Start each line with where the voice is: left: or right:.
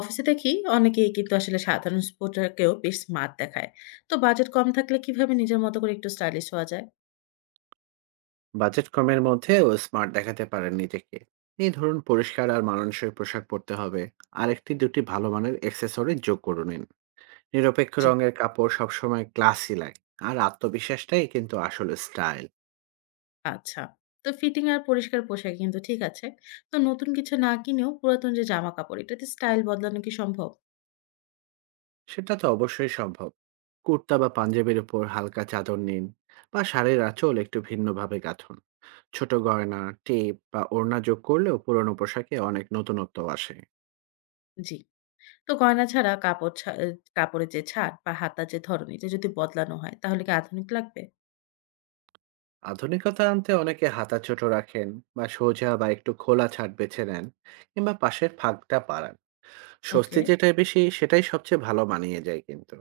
left: অফিসে দেখি অনেকেই কিন্তু আসলে সাধারণ স্পোর্টারকেও বেশ স্মার্ট দেখায়। তো বাজেট কম থাকলে কিভাবে নিজের মতো করে একটু স্টাইলিশ হওয়া যায়?
right: বাজেট কমের মধ্যেও স্মার্ট দেখাতে পারেন নিজেকে। এই ধরুন, পরিষ্কার আর মানানসই পোশাক পরতে হবে। আর একটি দুটি ভালো মানের অ্যাক্সেসরি যোগ করে নিন। নিরপেক্ষ
left: জি।
right: রঙের কাপড় সবসময় ক্লাসি লাগে। আর আত্মবিশ্বাসটাই কিন্তু আসলে স্টাইল।
left: আচ্ছা। তো ফিটিং আর পরিষ্কার পোশাক কিন্তু ঠিক আছে। তো নতুন কিছু না কিনেও পুরাতন যে জামা কাপড় এটাতে স্টাইল বদলানো কি সম্ভব?
right: সেটা তো অবশ্যই সম্ভব। কুর্তা বা পাঞ্জাবির উপর হালকা চাদর নিন, বা শাড়ির আঁচল একটু ভিন্নভাবে গাঁথুন। ছোট গয়না, টেপ বা ওড়না যোগ করলেও পুরনো পোশাকে অনেক নতুনত্ব আসে।
left: জি। তো গয়না ছাড়া কাপড়ের যে ছাড় বা হাতার যে ধরন এটা যদি বদলানো হয় তাহলে কি আধুনিক লাগবে?
right: আধুনিকতা আনতে অনেকে হাঁটাচোট রাখেন, বা সোজা বা একটু খোলা ছাদ বেছে নেন, কিংবা পাশের ফাঁকটা বাড়ান। স্বস্তি
left: ওকে।
right: যেটাই বেশি সেটাই সবচেয়ে ভালো মানিয়ে যায় কিন্তু।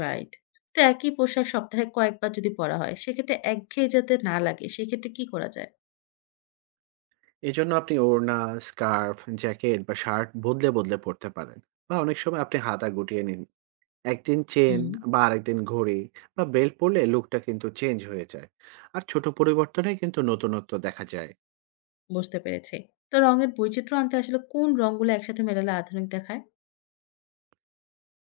left: রাইট। তো একই পোশাক সপ্তাহে কয়েকবার যদি পরা হয় সেক্ষেত্রে একঘেয়ে যাতে না লাগে সেক্ষেত্রে কি করা যায়?
right: এই জন্য আপনি ওড়না, স্কার্ফ, জ্যাকেট বা শার্ট বদলে বদলে পরতে পারেন। বা অনেক সময় আপনি হাতা গুটিয়ে নিন, একদিন চেন
left: হুম।
right: বা আরেকদিন ঘড়ি বা বেল্ট পরলে লুকটা কিন্তু চেঞ্জ হয়ে যায়। আর ছোট পরিবর্তনে কিন্তু নতুনত্ব দেখা যায়।
left: বুঝতে পেরেছি। তো রঙের বৈচিত্র্য আনতে আসলে কোন রংগুলো একসাথে মেলালে আধুনিক দেখায়?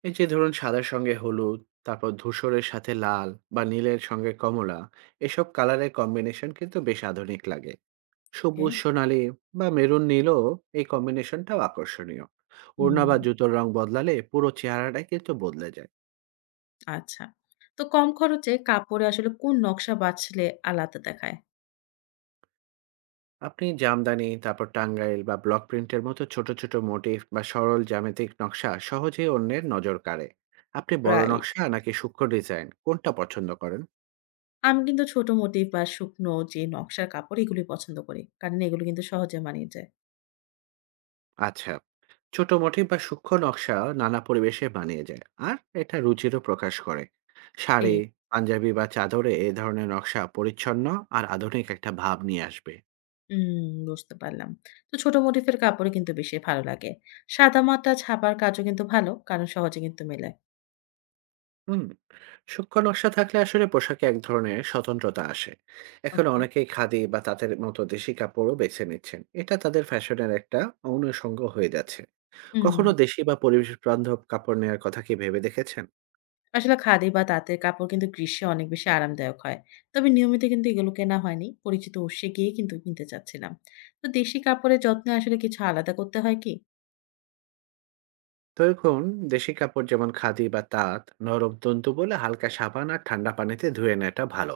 right: এই যে ধরুন সাদার সঙ্গে হলুদ, তারপর ধূসরের সাথে লাল বা নীলের সঙ্গে কমলা, এসব কালারের কম্বিনেশন কিন্তু বেশ আধুনিক লাগে।
left: ওকে।
right: সবুজ সোনালী বা মেরুন নীলও, এই কম্বিনেশনটাও আকর্ষণীয়। ওড়না
left: হুম।
right: বা জুতোর রং বদলালে পুরো চেহারাটাই কিন্তু বদলে যায়।
left: আচ্ছা। তো কম খরচে কাপড়ে আসলে কোন নকশা বাছলে আলাদা দেখায়?
right: আপনি জামদানি, তারপর টাঙ্গাইল বা ব্লক প্রিন্টের মতো ছোট ছোট মোটিফ বা সরল জ্যামিতিক নকশা সহজেই অন্যের নজর কাড়ে। আপনি বড়
left: রাইট।
right: নকশা নাকি সূক্ষ্ম ডিজাইন কোনটা পছন্দ করেন?
left: আমি কিন্তু ছোট মোটিফ বা শুকনো যে নকশার কাপড় এগুলি পছন্দ করি। কারণ এগুলো কিন্তু সহজে মানিয়ে যায়।
right: আচ্ছা, ছোট মোটিভ বা সূক্ষ্ম নকশা নানা পরিবেশে মানিয়ে যায়, আর এটা রুচিরও প্রকাশ করে। শাড়ি,
left: ঠিক।
right: পাঞ্জাবি বা চাদরে এই ধরনের নকশা পরিচ্ছন্ন আর আধুনিক একটা ভাব নিয়ে আসবে।
left: হুম, বুঝতে পারলাম। তো ছোট মোটিফের কাপড়ই কিন্তু বেশি ভালো লাগে। সাদামাটা ছাপার কাজও কিন্তু ভালো। কারণ সহজে কিন্তু মেলে।
right: হুম। সূক্ষ্ম নকশা থাকলে আসলে পোশাকে এক ধরনের স্বতন্ত্রতা আসে। এখন
left: ওকে।
right: অনেকেই খাদি বা তাদের মতো দেশি কাপড়ও বেছে নিচ্ছেন, এটা তাদের ফ্যাশনের একটা অনুষঙ্গ হয়ে যাচ্ছে।
left: হুম।
right: কখনো দেশি বা পরিবেশ বান্ধব কাপড় নেওয়ার কথা কি ভেবে দেখেছেন?
left: আসলে খাদি বা তাঁতের কাপড় কিন্তু গ্রীষ্মে অনেক বেশি আরামদায়ক হয়। তবে নিয়মিত কিন্তু এগুলো কেনা হয়নি। পরিচিত উৎসে গিয়ে কিন্তু কিনতে চাচ্ছিলাম। তো দেশি কাপড়ের যত্নে আসলে কিছু আলাদা করতে হয় কি?
right: তো এখন দেশি কাপড় যেমন খাদি বা তাঁত নরম তন্তু বলে হালকা সাবান আর ঠান্ডা পানিতে ধুয়ে নেওয়াটা ভালো।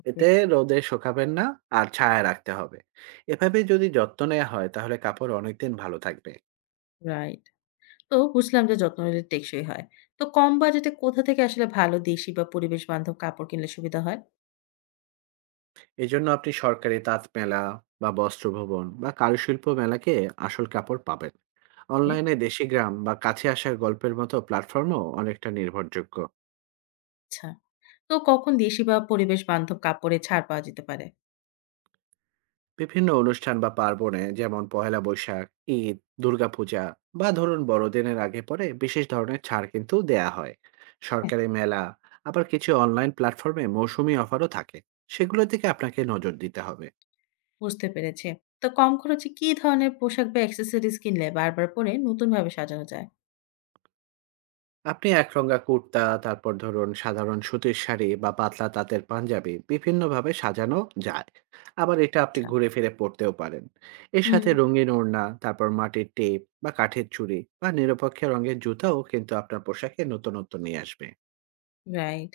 left: ওকে।
right: এতে রোদে শুকাবেন না, আর ছায়া রাখতে হবে। এভাবে যদি যত্ন নেওয়া হয় তাহলে কাপড় অনেকদিন ভালো থাকবে।
left: রাইট। তো বুঝলাম যে যত্ন নিলে টেকসই হয়। তো কম বাজেটে কোথা থেকে আসলে ভালো দেশি বা পরিবেশ বান্ধব কাপড় কিনলে সুবিধা হয়?
right: এজন্য আপনি সরকারি তাঁত মেলা বা বস্ত্র ভবন বা কারুশিল্প মেলাকে আসল কাপড় পাবেন।
left: ওকে,
right: অনলাইনে দেশি গ্রাম বা কাছে আসার গল্পের মতো প্ল্যাটফর্মও অনেকটা নির্ভরযোগ্য।
left: আচ্ছা। তো কখন দেশি বা পরিবেশ বান্ধব কাপড়ে ছাড় পাওয়া যেতে পারে?
right: বিভিন্ন অনুষ্ঠান বা পার্বণে যেমন পহেলা বৈশাখ, ঈদ, দুর্গাপূজা, বা ধরুন বড়দিনের আগে পরে বিশেষ ধরনের ছাড় কিন্তু দেয়া হয়।
left: হ্যাঁ।
right: সরকারি মেলা। আবার কিছু অনলাইন প্ল্যাটফর্মে মৌসুমী অফারও থাকে, সেগুলোর দিকে আপনাকে নজর দিতে হবে।
left: বুঝতে পেরেছি। তো কম খরচে কি ধরনের পোশাক বা অ্যাক্সেসরিজ কিনলে বারবার পরে নতুনভাবে সাজানো যায়?
right: আপনি একরঙা কুর্তা, তারপর ধরুন সাধারণ সুতির শাড়ি বা পাতলা তাঁতের পাঞ্জাবি বিভিন্নভাবে সাজানো যায়। আবার এটা আপনি
left: আচ্ছা।
right: ঘুরে ফিরে পরতেও পারেন। এর
left: হুম।
right: সাথে রঙিন ওড়না, তারপর মাটির টেপ বা কাঠের চুড়ি বা নিরপেক্ষ রঙের জুতাও কিন্তু আপনার পোশাকে নতুনত্ব নিয়ে আসবে।
left: রাইট।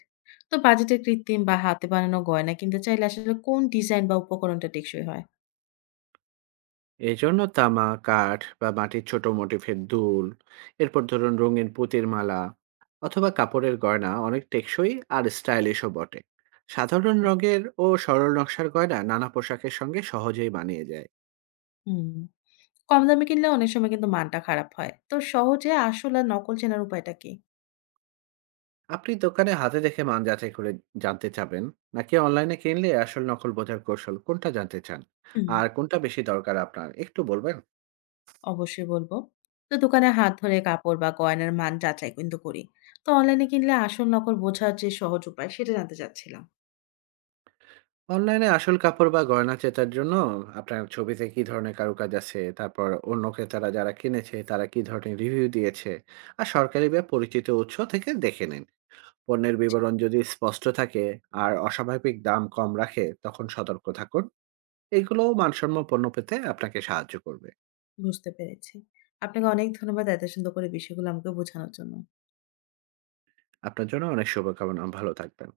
left: তো বাজেটে কৃত্রিম বা হাতে বানানো গয়না কিনতে চাইলে আসলে কোন ডিজাইন বা উপকরণটা টেকসই হয়?
right: এজন্য তামা, কাঠ বা মাটির ছোট মোটিফের দুল, এরপর ধরুন রঙিন পুঁতির মালা অথবা কাপড়ের গয়না অনেক টেকসই আর স্টাইলিশও বটে। সাধারণ রঙের ও সরল নকশার গয়না নানা পোশাকের সঙ্গে সহজেই মানিয়ে যায়।
left: হুম। কম দামে কিনলে অনেক সময় কিন্তু মানটা খারাপ হয়। তো সহজে আসল আর নকল চেনার উপায়টা কি?
right: আপনি দোকানে হাতে দেখে মান যাচাই করে জানতে চাবেন, নাকি অনলাইনে কিনলে আসল নকল বোঝার কৌশল কোনটা জানতে চান?
left: হুম,
right: আর কোনটা বেশি দরকার আপনার একটু বলবেন?
left: অবশ্যই বলব। তো দোকানে হাত ধরে কাপড় বা গয়নার মান যাচাই কিন্তু করি। তো অনলাইনে কিনলে আসল নকল বোঝার যে সহজ উপায় সেটা জানতে চাচ্ছিলাম।
right: অনলাইনে আসল কাপড় বা গয়না ক্রেতার জন্য আপনার ছবিতে কি ধরনের কারুকাজ আছে, তারপর অন্য ক্রেতারা যারা কিনেছে তারা কি ধরনের রিভিউ দিয়েছে, আর সরকারি বা পরিচিত উৎস থেকে দেখে নিন। পণ্যের
left: জি,
right: বিবরণ যদি স্পষ্ট থাকে আর অস্বাভাবিক দাম কম রাখে তখন সতর্ক থাকুন। এগুলোও মানসম্য পণ্য পেতে আপনাকে সাহায্য করবে।
left: বুঝতে পেরেছি। আপনাকে অনেক ধন্যবাদ এত সুন্দর করে বিষয়গুলো আমাকে বোঝানোর জন্য।
right: আপনার জন্য অনেক শুভকামনা, ভালো থাকবেন।